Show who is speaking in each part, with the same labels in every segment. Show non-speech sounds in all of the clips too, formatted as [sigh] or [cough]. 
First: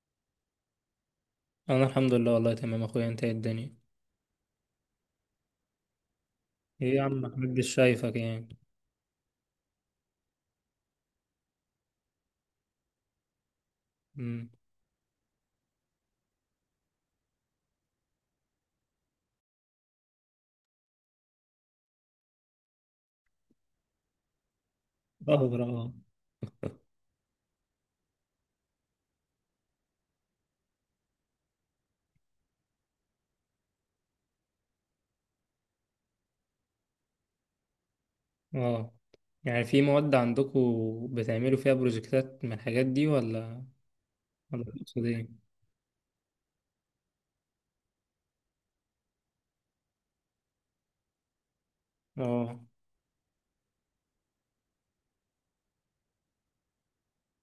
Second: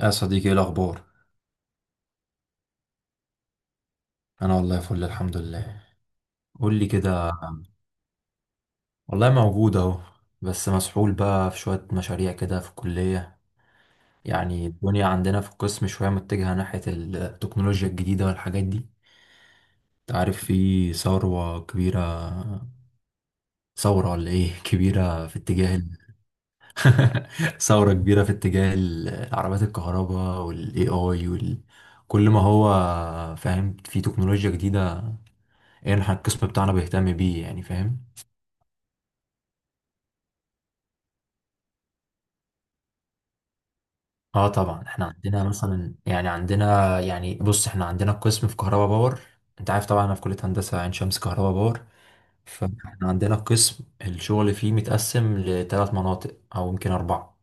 Speaker 1: يا صديقي ايه الاخبار؟
Speaker 2: انا الحمد لله، والله تمام اخويا. انت إيه الدنيا؟
Speaker 1: انا والله فل، الحمد لله. قول لي
Speaker 2: ايه يا عم
Speaker 1: كده.
Speaker 2: محمد، مش شايفك يعني.
Speaker 1: والله موجود اهو، بس مسحول بقى في شويه مشاريع كده في الكليه.
Speaker 2: امم
Speaker 1: يعني الدنيا عندنا في القسم شويه متجهه ناحيه التكنولوجيا الجديده والحاجات دي. انت عارف في ثوره كبيره، ثوره ولا ايه [laughs] كبيره في
Speaker 2: ظهر.
Speaker 1: اتجاه
Speaker 2: اه
Speaker 1: [laughs] ثوره كبيره في اتجاه العربيات الكهرباء والاي اي كل ما هو فاهم، في تكنولوجيا جديده، ايه احنا القسم بتاعنا بيهتم بيه، يعني فاهم.
Speaker 2: اه يعني في مواد عندكم بتعملوا فيها بروجكتات من الحاجات دي، ولا
Speaker 1: اه
Speaker 2: ولا
Speaker 1: طبعا
Speaker 2: تقصد
Speaker 1: احنا
Speaker 2: ايه؟
Speaker 1: عندنا مثلا، يعني عندنا، يعني بص احنا عندنا قسم في كهرباء باور. انت عارف طبعا انا في كلية هندسة عين شمس كهرباء باور.
Speaker 2: اه
Speaker 1: فاحنا عندنا قسم الشغل فيه متقسم لثلاث مناطق او يمكن اربعة.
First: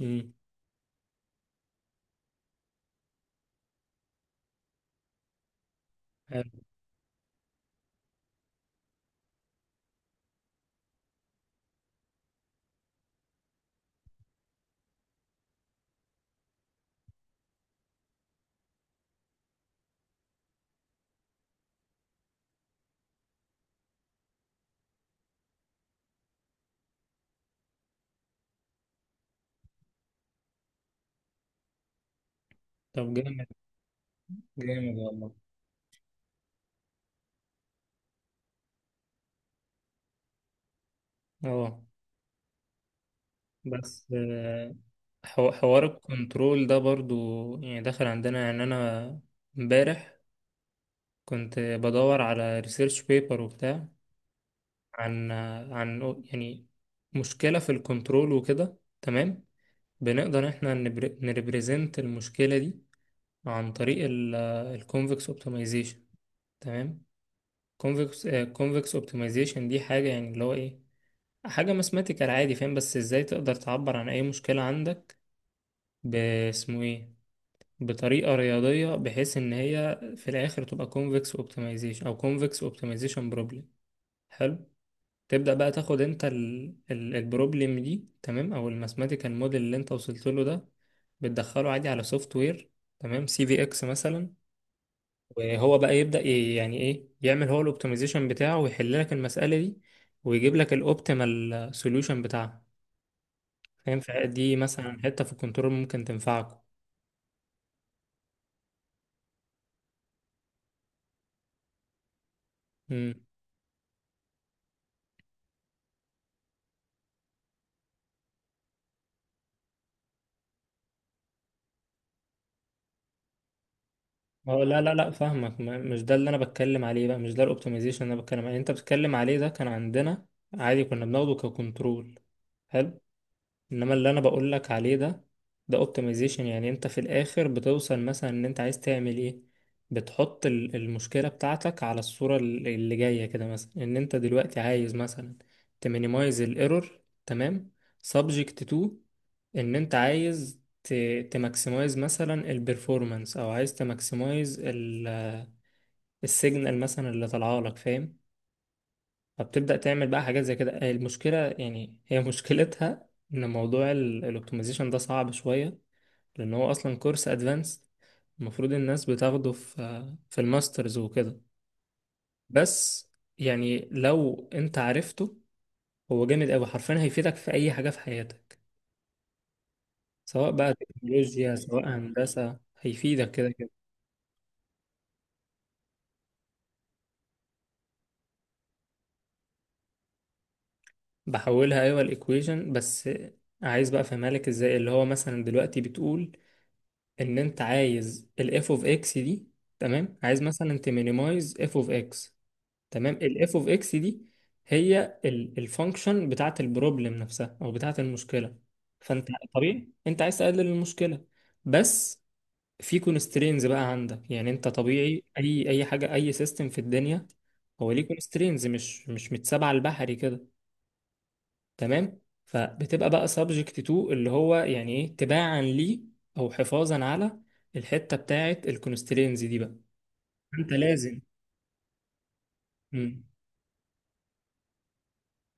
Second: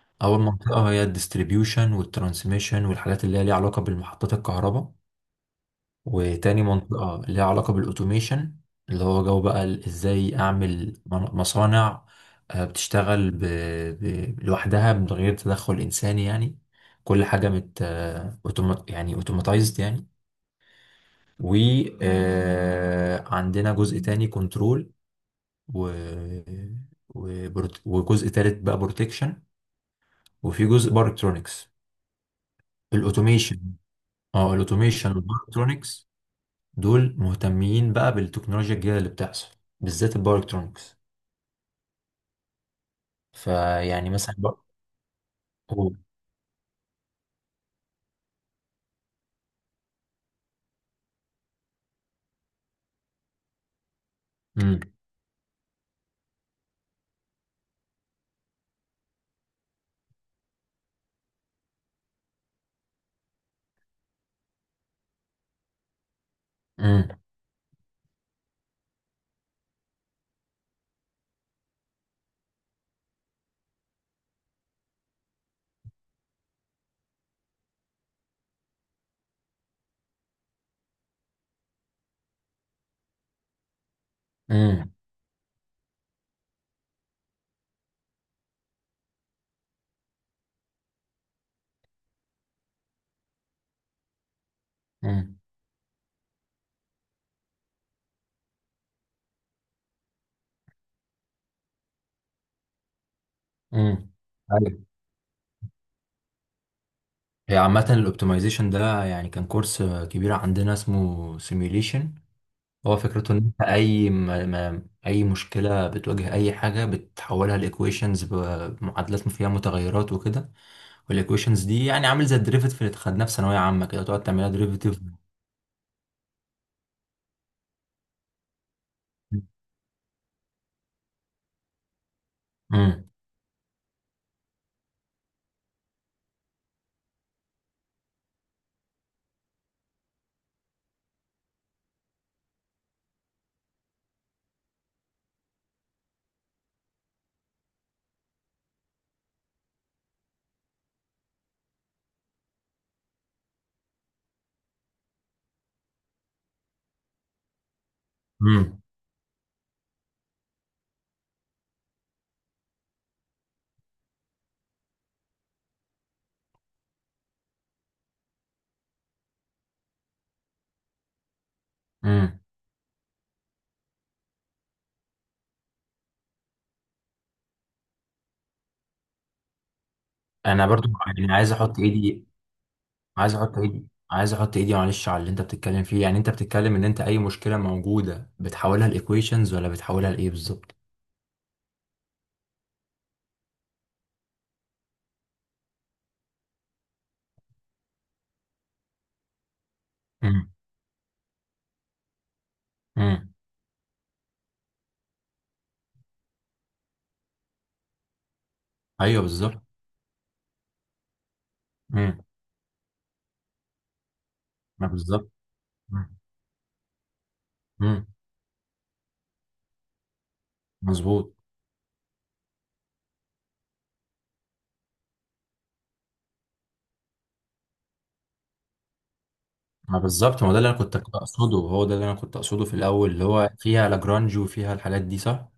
Speaker 2: امم،
Speaker 1: اول منطقة هي الديستريبيوشن والترانسميشن والحاجات اللي هي ليها علاقة بالمحطات الكهرباء،
Speaker 2: حلو.
Speaker 1: وتاني منطقة ليها علاقة بالأوتوميشن، اللي هو جو بقى إزاي أعمل مصانع بتشتغل لوحدها من غير تدخل إنساني يعني، كل حاجة يعني أوتوماتايزد يعني. وعندنا جزء تاني كنترول، و... وجزء تالت بقى بروتكشن، وفي جزء باركترونكس.
Speaker 2: طب جامد.
Speaker 1: الأوتوميشن، اه
Speaker 2: جامد
Speaker 1: الأوتوميشن
Speaker 2: والله.
Speaker 1: والباركترونكس دول مهتمين بقى بالتكنولوجيا الجديدة اللي بتحصل، بالذات الباور الكترونكس.
Speaker 2: اه بس
Speaker 1: فيعني مثلا بقى
Speaker 2: آه، حوار
Speaker 1: هو.
Speaker 2: الكنترول ده برضو يعني داخل عندنا. يعني انا امبارح كنت بدور على ريسيرش بيبر وبتاع،
Speaker 1: امم.
Speaker 2: عن عن يعني مشكلة في الكنترول وكده، تمام. بنقدر احنا نريبريزنت المشكلة دي عن طريق الكونفكس اوبتمايزيشن، تمام.
Speaker 1: امم.
Speaker 2: كونفكس كونفكس اوبتمايزيشن دي حاجة، يعني اللي هو ايه، حاجة ماثماتيكال عادي فاهم. بس ازاي تقدر تعبر عن اي مشكلة عندك، باسمه ايه، بطريقة رياضية بحيث ان هي في الاخر تبقى كونفكس اوبتمايزيشن او كونفكس اوبتمايزيشن بروبلم. حلو.
Speaker 1: امم.
Speaker 2: تبدأ بقى تاخد انت البروبلم دي، تمام، او الماثماتيكال موديل اللي انت وصلت له ده، بتدخله عادي على سوفت وير، تمام، سي في اكس مثلا.
Speaker 1: امم.
Speaker 2: وهو بقى يبدأ، يعني ايه، يعمل هو الاوبتمايزيشن بتاعه ويحل لك المسألة دي، ويجيب لك الاوبتيمال سوليوشن بتاعها،
Speaker 1: امم.
Speaker 2: فاهم؟ فدي
Speaker 1: ايوه،
Speaker 2: مثلا حتة في الكنترول ممكن تنفعكم.
Speaker 1: هي عامة الاوبتمايزيشن ده يعني كان كورس كبير عندنا اسمه سيميوليشن. هو
Speaker 2: امم.
Speaker 1: فكرته ان انت اي ما اي مشكلة بتواجه اي حاجة بتحولها لايكويشنز، بمعادلات فيها متغيرات وكده. والايكويشنز دي يعني عامل زي الدريفيتيف اللي خدناه في ثانوية عامة كده، تقعد تعملها
Speaker 2: هو لا لا
Speaker 1: دريفيتيف.
Speaker 2: لا، فاهمك. مش ده اللي انا بتكلم عليه بقى، مش ده الاوبتمايزيشن اللي انا بتكلم عليه. انت بتتكلم عليه ده كان عندنا عادي، كنا بناخده ككنترول. حلو.
Speaker 1: امم.
Speaker 2: انما اللي انا بقول لك عليه ده، ده اوبتمايزيشن. يعني انت في الاخر بتوصل مثلا ان انت عايز تعمل ايه، بتحط المشكلة بتاعتك على الصورة اللي جاية كده، مثلا ان انت دلوقتي عايز مثلا تمينيمايز الايرور، تمام، سبجكت تو ان انت عايز تماكسمايز مثلا البرفورمانس، او عايز تماكسمايز السيجنال مثلا اللي طالعه لك، فاهم.
Speaker 1: امم.
Speaker 2: فبتبدأ تعمل بقى حاجات زي كده. المشكلة يعني هي [laughs] مشكلتها إن موضوع الأوبتمايزيشن ده صعب شوية، لأن هو أصلا كورس أدفانس. المفروض الناس بتاخده في الماسترز وكده.
Speaker 1: امم.
Speaker 2: بس يعني لو أنت عرفته، هو جامد أوي، حرفيا هيفيدك في أي حاجة في حياتك، سواء
Speaker 1: انا
Speaker 2: بقى
Speaker 1: برضو يعني عايز
Speaker 2: تكنولوجيا
Speaker 1: احط
Speaker 2: سواء
Speaker 1: ايدي
Speaker 2: هندسة، هيفيدك
Speaker 1: عايز
Speaker 2: كده
Speaker 1: احط
Speaker 2: كده.
Speaker 1: ايدي عايز احط ايدي معلش على اللي انت بتتكلم فيه، يعني انت بتتكلم ان انت اي مشكله موجوده بتحولها لايكويشنز ولا بتحولها لايه بالظبط؟
Speaker 2: بحولها أيوة، الإيكويشن بس. عايز بقى أفهمها لك إزاي. اللي هو مثلا دلوقتي بتقول ان انت عايز الاف اوف اكس دي، تمام، عايز
Speaker 1: امم.
Speaker 2: مثلا تمينيمايز اف اوف اكس، تمام.
Speaker 1: امم.
Speaker 2: الاف اوف اكس دي هي الفانكشن بتاعت البروبلم نفسها او بتاعت المشكله.
Speaker 1: ايوه
Speaker 2: فانت
Speaker 1: بالظبط.
Speaker 2: طبيعي انت عايز تقلل المشكله.
Speaker 1: امم.
Speaker 2: بس في كونسترينز بقى عندك، يعني انت
Speaker 1: ما
Speaker 2: طبيعي،
Speaker 1: بالظبط.
Speaker 2: اي حاجه،
Speaker 1: امم.
Speaker 2: اي سيستم في الدنيا، هو
Speaker 1: أمم.
Speaker 2: ليه كونسترينز، مش متسابعه البحري كده،
Speaker 1: مظبوط.
Speaker 2: تمام. فبتبقى بقى سبجكت تو اللي هو يعني ايه، تباعا ليه او حفاظا على الحته بتاعه الكونسترينز دي بقى،
Speaker 1: ما بالظبط، ما هو ده اللي
Speaker 2: انت
Speaker 1: انا كنت
Speaker 2: لازم.
Speaker 1: اقصده، هو ده اللي انا كنت اقصده في الاول،
Speaker 2: مم.
Speaker 1: اللي هو فيها لاجرانج وفيها الحاجات دي، صح.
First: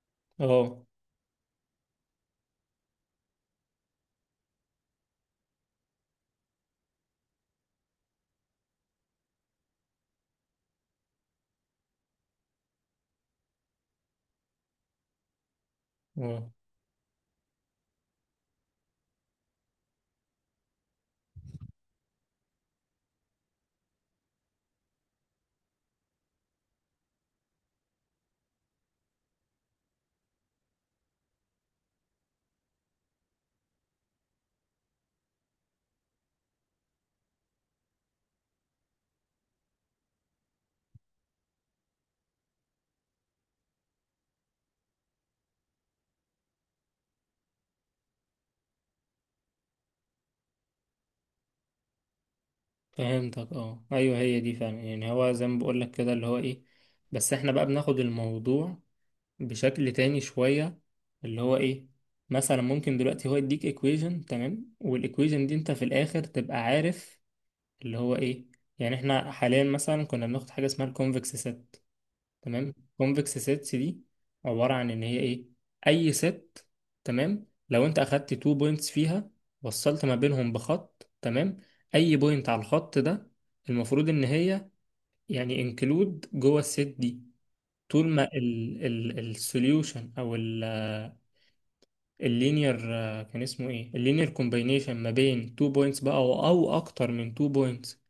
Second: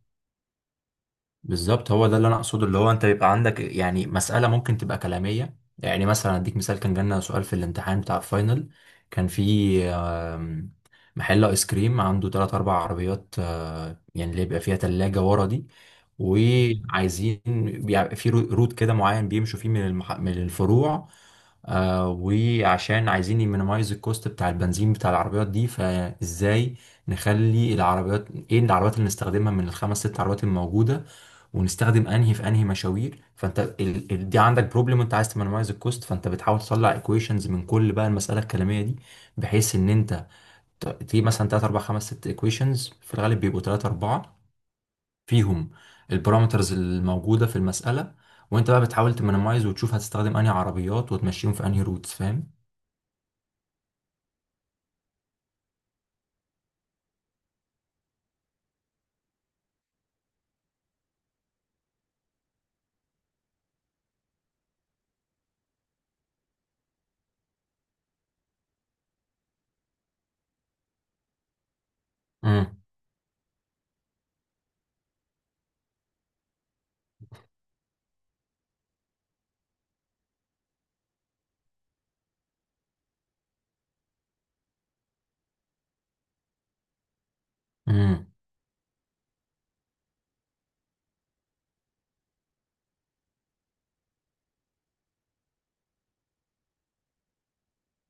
Speaker 2: اه.
Speaker 1: بالظبط، هو ده اللي انا اقصده، اللي هو انت يبقى عندك يعني مسألة ممكن تبقى كلامية. يعني مثلا اديك مثال، كان جالنا سؤال في الامتحان بتاع الفاينل. كان في آم، محل ايس كريم عنده ثلاث اربع عربيات، يعني اللي بيبقى فيها تلاجة ورا دي،
Speaker 2: اه
Speaker 1: وعايزين بيبقى في روت كده معين بيمشوا فيه من من الفروع، وعشان عايزين يمينيمايز الكوست بتاع البنزين بتاع العربيات دي، فازاي نخلي العربيات، ايه العربيات اللي نستخدمها من الخمس ست عربيات الموجودة، ونستخدم انهي في انهي مشاوير. فانت دي عندك بروبلم، انت عايز تمنمايز الكوست، فانت بتحاول تطلع ايكويشنز من كل بقى المساله الكلاميه دي، بحيث ان انت تجيب مثلا 3 4 5 6 ايكويشنز، في الغالب بيبقوا 3 4، فيهم البارامترز الموجوده في المساله، وانت بقى بتحاول تمنمايز وتشوف هتستخدم انهي عربيات وتمشيهم في انهي روتس، فاهم؟
Speaker 2: فهمتك، اه ايوه، هي دي فعلا. يعني هو زي ما بقول لك كده اللي هو ايه، بس احنا بقى بناخد الموضوع بشكل تاني شويه، اللي هو ايه. مثلا ممكن دلوقتي هو يديك ايكويجن، تمام، والايكويجن دي انت في الاخر تبقى عارف اللي هو ايه. يعني احنا حاليا مثلا كنا بناخد حاجه اسمها الكونفكس ست،
Speaker 1: امم.
Speaker 2: تمام. كونفكس سيتس دي عبارة عن ان هي ايه، اي ست، تمام، لو انت اخدت تو بوينتس فيها، وصلت ما بينهم بخط، تمام، اي بوينت على الخط ده المفروض ان هي يعني انكلود جوه الست دي، طول
Speaker 1: امم.
Speaker 2: ما السوليوشن او اللينير، آه، كان اسمه ايه، اللينير كومباينيشن ما بين 2 بوينتس بقى، او اكتر من 2 بوينتس،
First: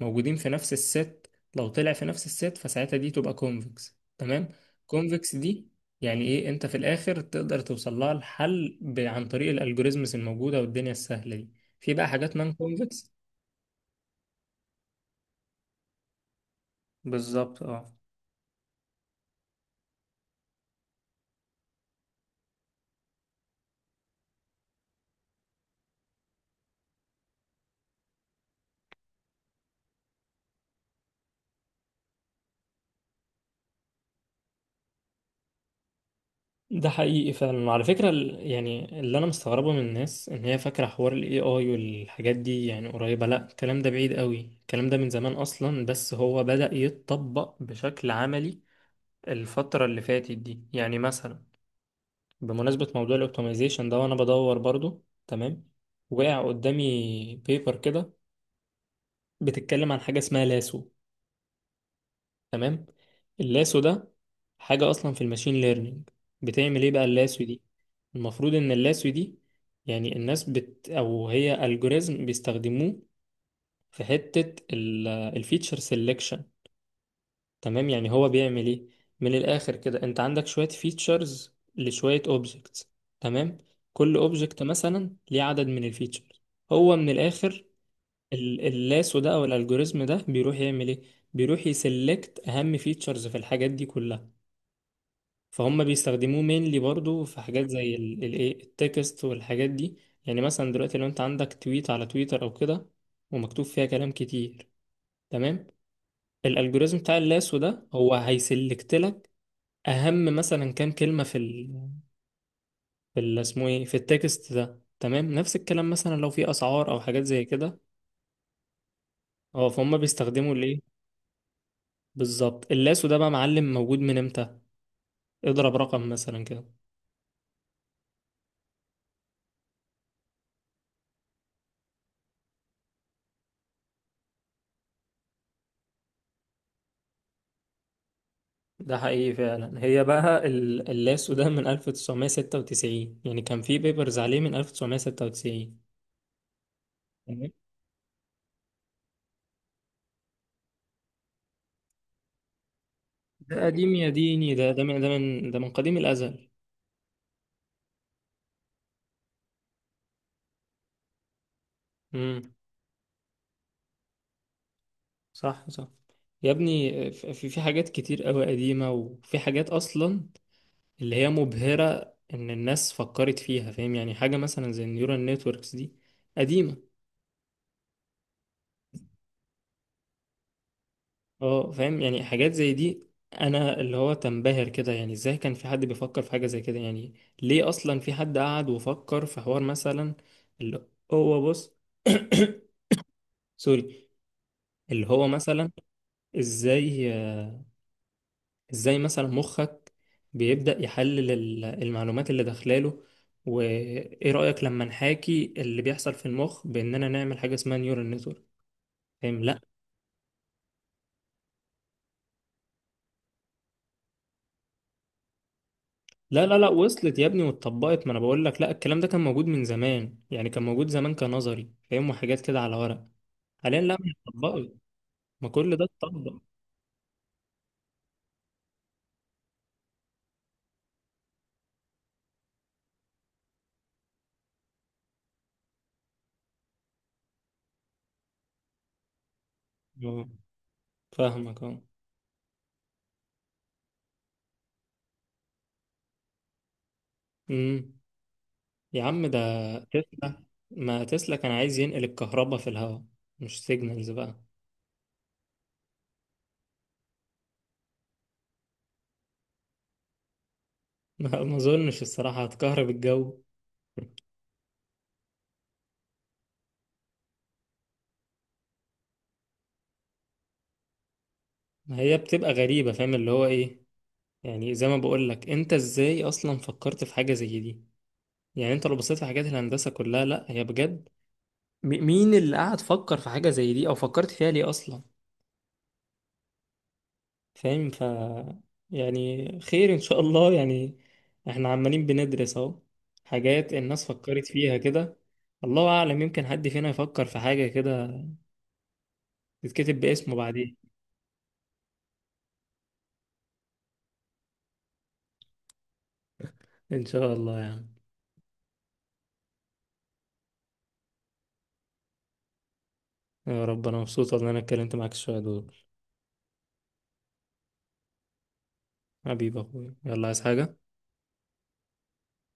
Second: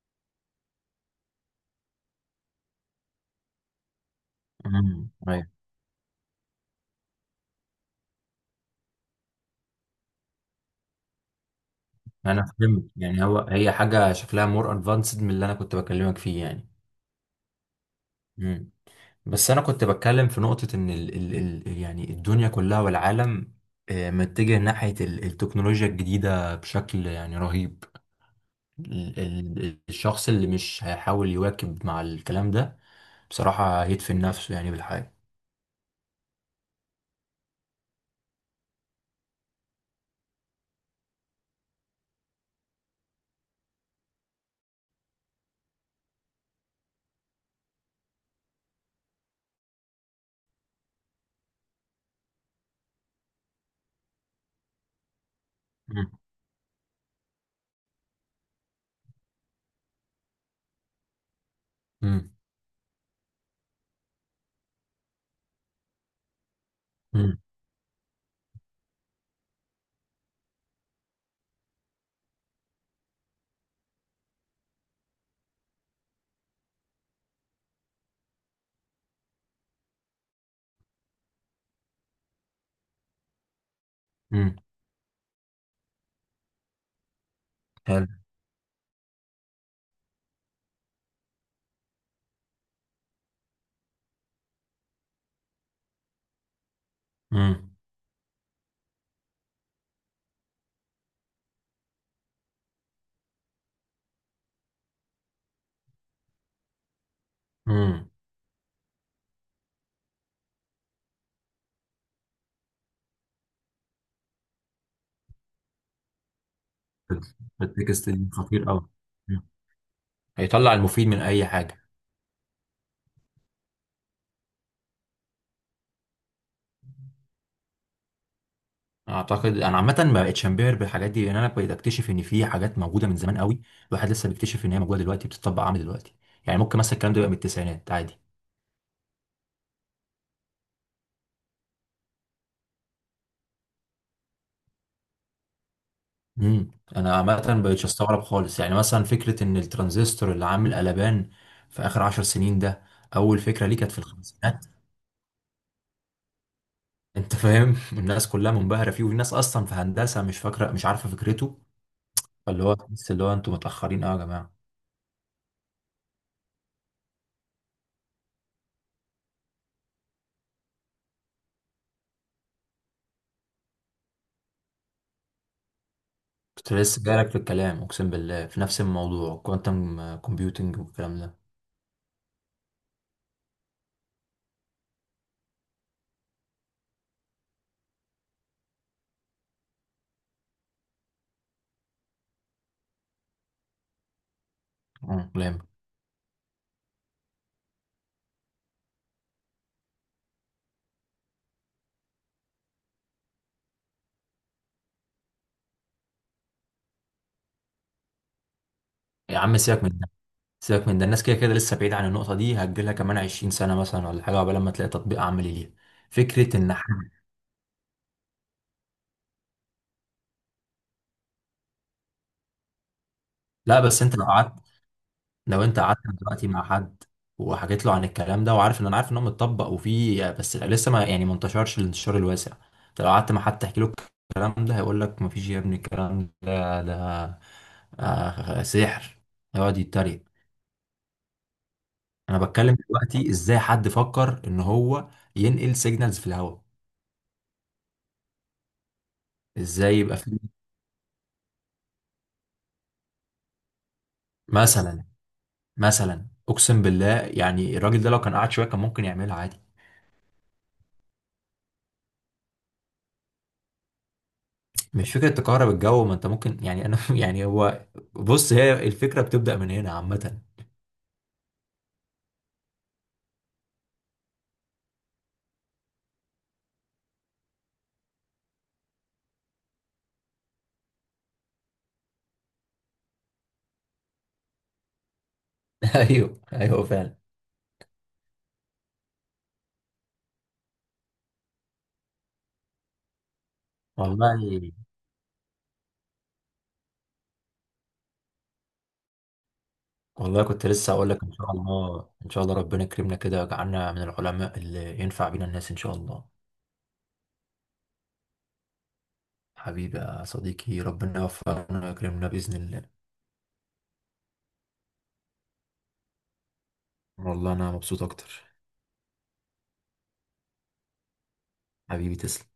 Speaker 2: موجودين في نفس الست. لو طلع في نفس الست فساعتها دي تبقى كونفكس، تمام.
Speaker 1: امم.
Speaker 2: كونفكس
Speaker 1: ايوه
Speaker 2: دي يعني ايه، انت في الاخر تقدر توصل لها الحل عن طريق الالجوريزمز الموجوده والدنيا السهله دي. في بقى حاجات
Speaker 1: انا
Speaker 2: نون
Speaker 1: فهمت،
Speaker 2: كونفكس.
Speaker 1: يعني هو هي حاجه شكلها مور ادفانسد من اللي انا كنت بكلمك فيه يعني.
Speaker 2: بالظبط، اه.
Speaker 1: مم. بس انا كنت بتكلم في نقطة ان ال يعني الدنيا كلها والعالم متجه ناحية التكنولوجيا الجديدة بشكل يعني رهيب. الشخص اللي مش هيحاول يواكب مع الكلام ده، بصراحة هيدفن نفسه يعني بالحياة.
Speaker 2: ده حقيقي فعلا. وعلى فكرة يعني اللي أنا مستغربه من الناس إن هي فاكرة حوار ال AI والحاجات دي يعني قريبة، لأ. الكلام ده بعيد قوي، الكلام ده من زمان أصلا، بس هو بدأ يتطبق بشكل عملي الفترة اللي فاتت دي. يعني مثلا، بمناسبة موضوع الأوبتمايزيشن ده وأنا بدور برضو، تمام،
Speaker 1: مم.
Speaker 2: وقع قدامي بيبر كده بتتكلم عن حاجة اسمها لاسو،
Speaker 1: مم.
Speaker 2: تمام. اللاسو ده حاجة أصلا في الماشين ليرنينج. بتعمل إيه بقى
Speaker 1: مم.
Speaker 2: اللاسو دي؟ المفروض إن اللاسو دي، يعني الناس أو هي ألجوريزم بيستخدموه في حتة الفيتشر سيلكشن، تمام. يعني هو بيعمل إيه، من الآخر كده، أنت عندك شوية فيتشرز لشوية أوبجكتس، تمام. كل
Speaker 1: مم.
Speaker 2: أوبجكت مثلا ليه عدد من الفيتشرز. هو من الآخر،
Speaker 1: حلو.
Speaker 2: اللاسو ده أو الألجوريزم ده بيروح يعمل إيه، بيروح يسلكت أهم فيتشرز في الحاجات دي كلها. فهم بيستخدموه مينلي برضو في حاجات
Speaker 1: مم.
Speaker 2: زي ايه، التكست والحاجات دي. يعني مثلا دلوقتي لو انت عندك تويت على تويتر او كده، ومكتوب فيها كلام كتير، تمام، الالجوريزم بتاع اللاسو ده
Speaker 1: مم.
Speaker 2: هو هيسلكت لك اهم مثلا كام كلمة في اسمه ايه، في التكست ده، تمام. نفس الكلام مثلا لو في اسعار او حاجات زي كده.
Speaker 1: التكست دي خطير قوي،
Speaker 2: اه، فهم بيستخدموا
Speaker 1: هيطلع
Speaker 2: الايه
Speaker 1: المفيد من اي حاجة.
Speaker 2: بالظبط. اللاسو ده بقى معلم موجود من امتى؟ اضرب رقم مثلا كده.
Speaker 1: اعتقد انا عامه ما بقتش انبهر بالحاجات دي، لان انا بقيت اكتشف ان في حاجات موجوده من زمان قوي، الواحد لسه بيكتشف ان هي موجوده دلوقتي بتطبق، عامل دلوقتي. يعني ممكن مثلا الكلام ده يبقى من التسعينات عادي.
Speaker 2: ده حقيقي فعلا. هي بقى اللاسو ده من 1996، يعني كان في بيبرز عليه من 1996.
Speaker 1: امم. انا عامه
Speaker 2: مم.
Speaker 1: ما بقتش استغرب خالص. يعني مثلا فكره ان الترانزستور اللي عامل قلبان في اخر عشر سنين ده، اول
Speaker 2: ده
Speaker 1: فكره ليه كانت
Speaker 2: قديم
Speaker 1: في
Speaker 2: يا ديني،
Speaker 1: الخمسينات.
Speaker 2: ده من قديم الأزل.
Speaker 1: انت فاهم؟ [laughs] الناس كلها منبهره فيه وفي ناس اصلا في هندسه مش فاكره مش عارفه فكرته.
Speaker 2: امم.
Speaker 1: فاللي هو بس اللي هو انتوا متاخرين قوي يا جماعه.
Speaker 2: صح صح. يا ابني في حاجات كتير قوي قديمة، وفي حاجات أصلا اللي هي مبهرة إن الناس فكرت فيها، فاهم. يعني حاجة مثلا زي النيورال نتوركس دي
Speaker 1: كنت
Speaker 2: قديمة.
Speaker 1: لسه جايلك في الكلام، اقسم بالله، في نفس الموضوع، كوانتم كومبيوتنج والكلام ده.
Speaker 2: اه. فاهم يعني حاجات زي دي. انا اللي هو تنبهر كده، يعني ازاي كان في حد بيفكر في حاجة زي كده، يعني ليه اصلا في حد قعد وفكر في حوار مثلا اللي هو، بص، [coughs] سوري، اللي هو
Speaker 1: مم، لامب.
Speaker 2: مثلا ازاي، مثلا مخك بيبدأ يحلل المعلومات اللي داخلاله، وايه رأيك لما نحاكي اللي بيحصل في المخ باننا نعمل حاجة اسمها نيورال نتورك،
Speaker 1: يا
Speaker 2: فاهم؟
Speaker 1: عم
Speaker 2: لا
Speaker 1: سيبك من ده، سيبك من ده، الناس كده كده لسه بعيد عن النقطة دي، هتجيلها كمان 20 سنة مثلا ولا حاجة قبل ما تلاقي تطبيق عملي ليها.
Speaker 2: لا
Speaker 1: فكرة
Speaker 2: لا لا،
Speaker 1: إن حد،
Speaker 2: وصلت يا ابني واتطبقت. ما انا بقول لك، لا، الكلام ده كان موجود من زمان، يعني كان موجود زمان كنظري، فاهم، وحاجات كده على ورق.
Speaker 1: لا
Speaker 2: حاليا لا،
Speaker 1: بس
Speaker 2: مش
Speaker 1: أنت لو قعدت،
Speaker 2: اتطبقت. ما
Speaker 1: لو
Speaker 2: كل
Speaker 1: أنت
Speaker 2: ده
Speaker 1: قعدت
Speaker 2: اتطبق.
Speaker 1: دلوقتي مع حد وحكيت له عن الكلام ده، وعارف إن أنا عارف إن هو متطبق وفيه، بس لسه ما يعني ما انتشرش الانتشار الواسع. أنت لو قعدت مع حد تحكي له الكلام ده، هيقول لك مفيش يا ابني الكلام ده ده آه سحر، هيقعد يتريق.
Speaker 2: اه، فاهمك، اه.
Speaker 1: أنا بتكلم دلوقتي إزاي حد فكر إن هو ينقل سيجنالز في الهواء،
Speaker 2: امم، يا عم ده
Speaker 1: ازاي يبقى في
Speaker 2: تسلا. ما تسلا كان عايز ينقل الكهرباء في الهواء، مش سيجنالز بقى.
Speaker 1: مثلا. مثلا اقسم بالله، يعني الراجل ده لو كان قعد شويه كان ممكن يعملها عادي.
Speaker 2: [laughs] ما اظنش الصراحة، هتكهرب الجو.
Speaker 1: مش فكره تكهرب الجو، ما انت ممكن يعني انا [laughs] يعني هو، بص هي الفكره بتبدا من هنا عامه.
Speaker 2: ما هي بتبقى غريبة فاهم اللي هو ايه. يعني زي ما بقول لك، انت ازاي اصلا فكرت في حاجة زي دي. يعني انت لو بصيت في حاجات الهندسة كلها، لا هي بجد، مين اللي قعد فكر في حاجة زي دي، او فكرت فيها ليه اصلا،
Speaker 1: [laughs] ايوه ايوه فعلا.
Speaker 2: فاهم. ف يعني خير ان شاء الله. يعني احنا عمالين بندرس اهو حاجات الناس
Speaker 1: والله.
Speaker 2: فكرت فيها كده. الله اعلم يمكن حد فينا يفكر في حاجة كده تتكتب باسمه
Speaker 1: والله كنت
Speaker 2: بعدين.
Speaker 1: لسه اقول لك ان شاء الله ان شاء الله ربنا يكرمنا كده ويجعلنا من العلماء اللي ينفع بينا الناس ان شاء الله.
Speaker 2: ان شاء الله يعني.
Speaker 1: حبيبي يا صديقي ربنا يوفقنا ويكرمنا باذن الله.
Speaker 2: يا رب، انا مبسوط والله إن انا اتكلمت معاك شوية دول.
Speaker 1: والله انا مبسوط اكتر.
Speaker 2: حبيبي يا اخويا، يلا، عايز حاجة؟
Speaker 1: حبيبي تسلم.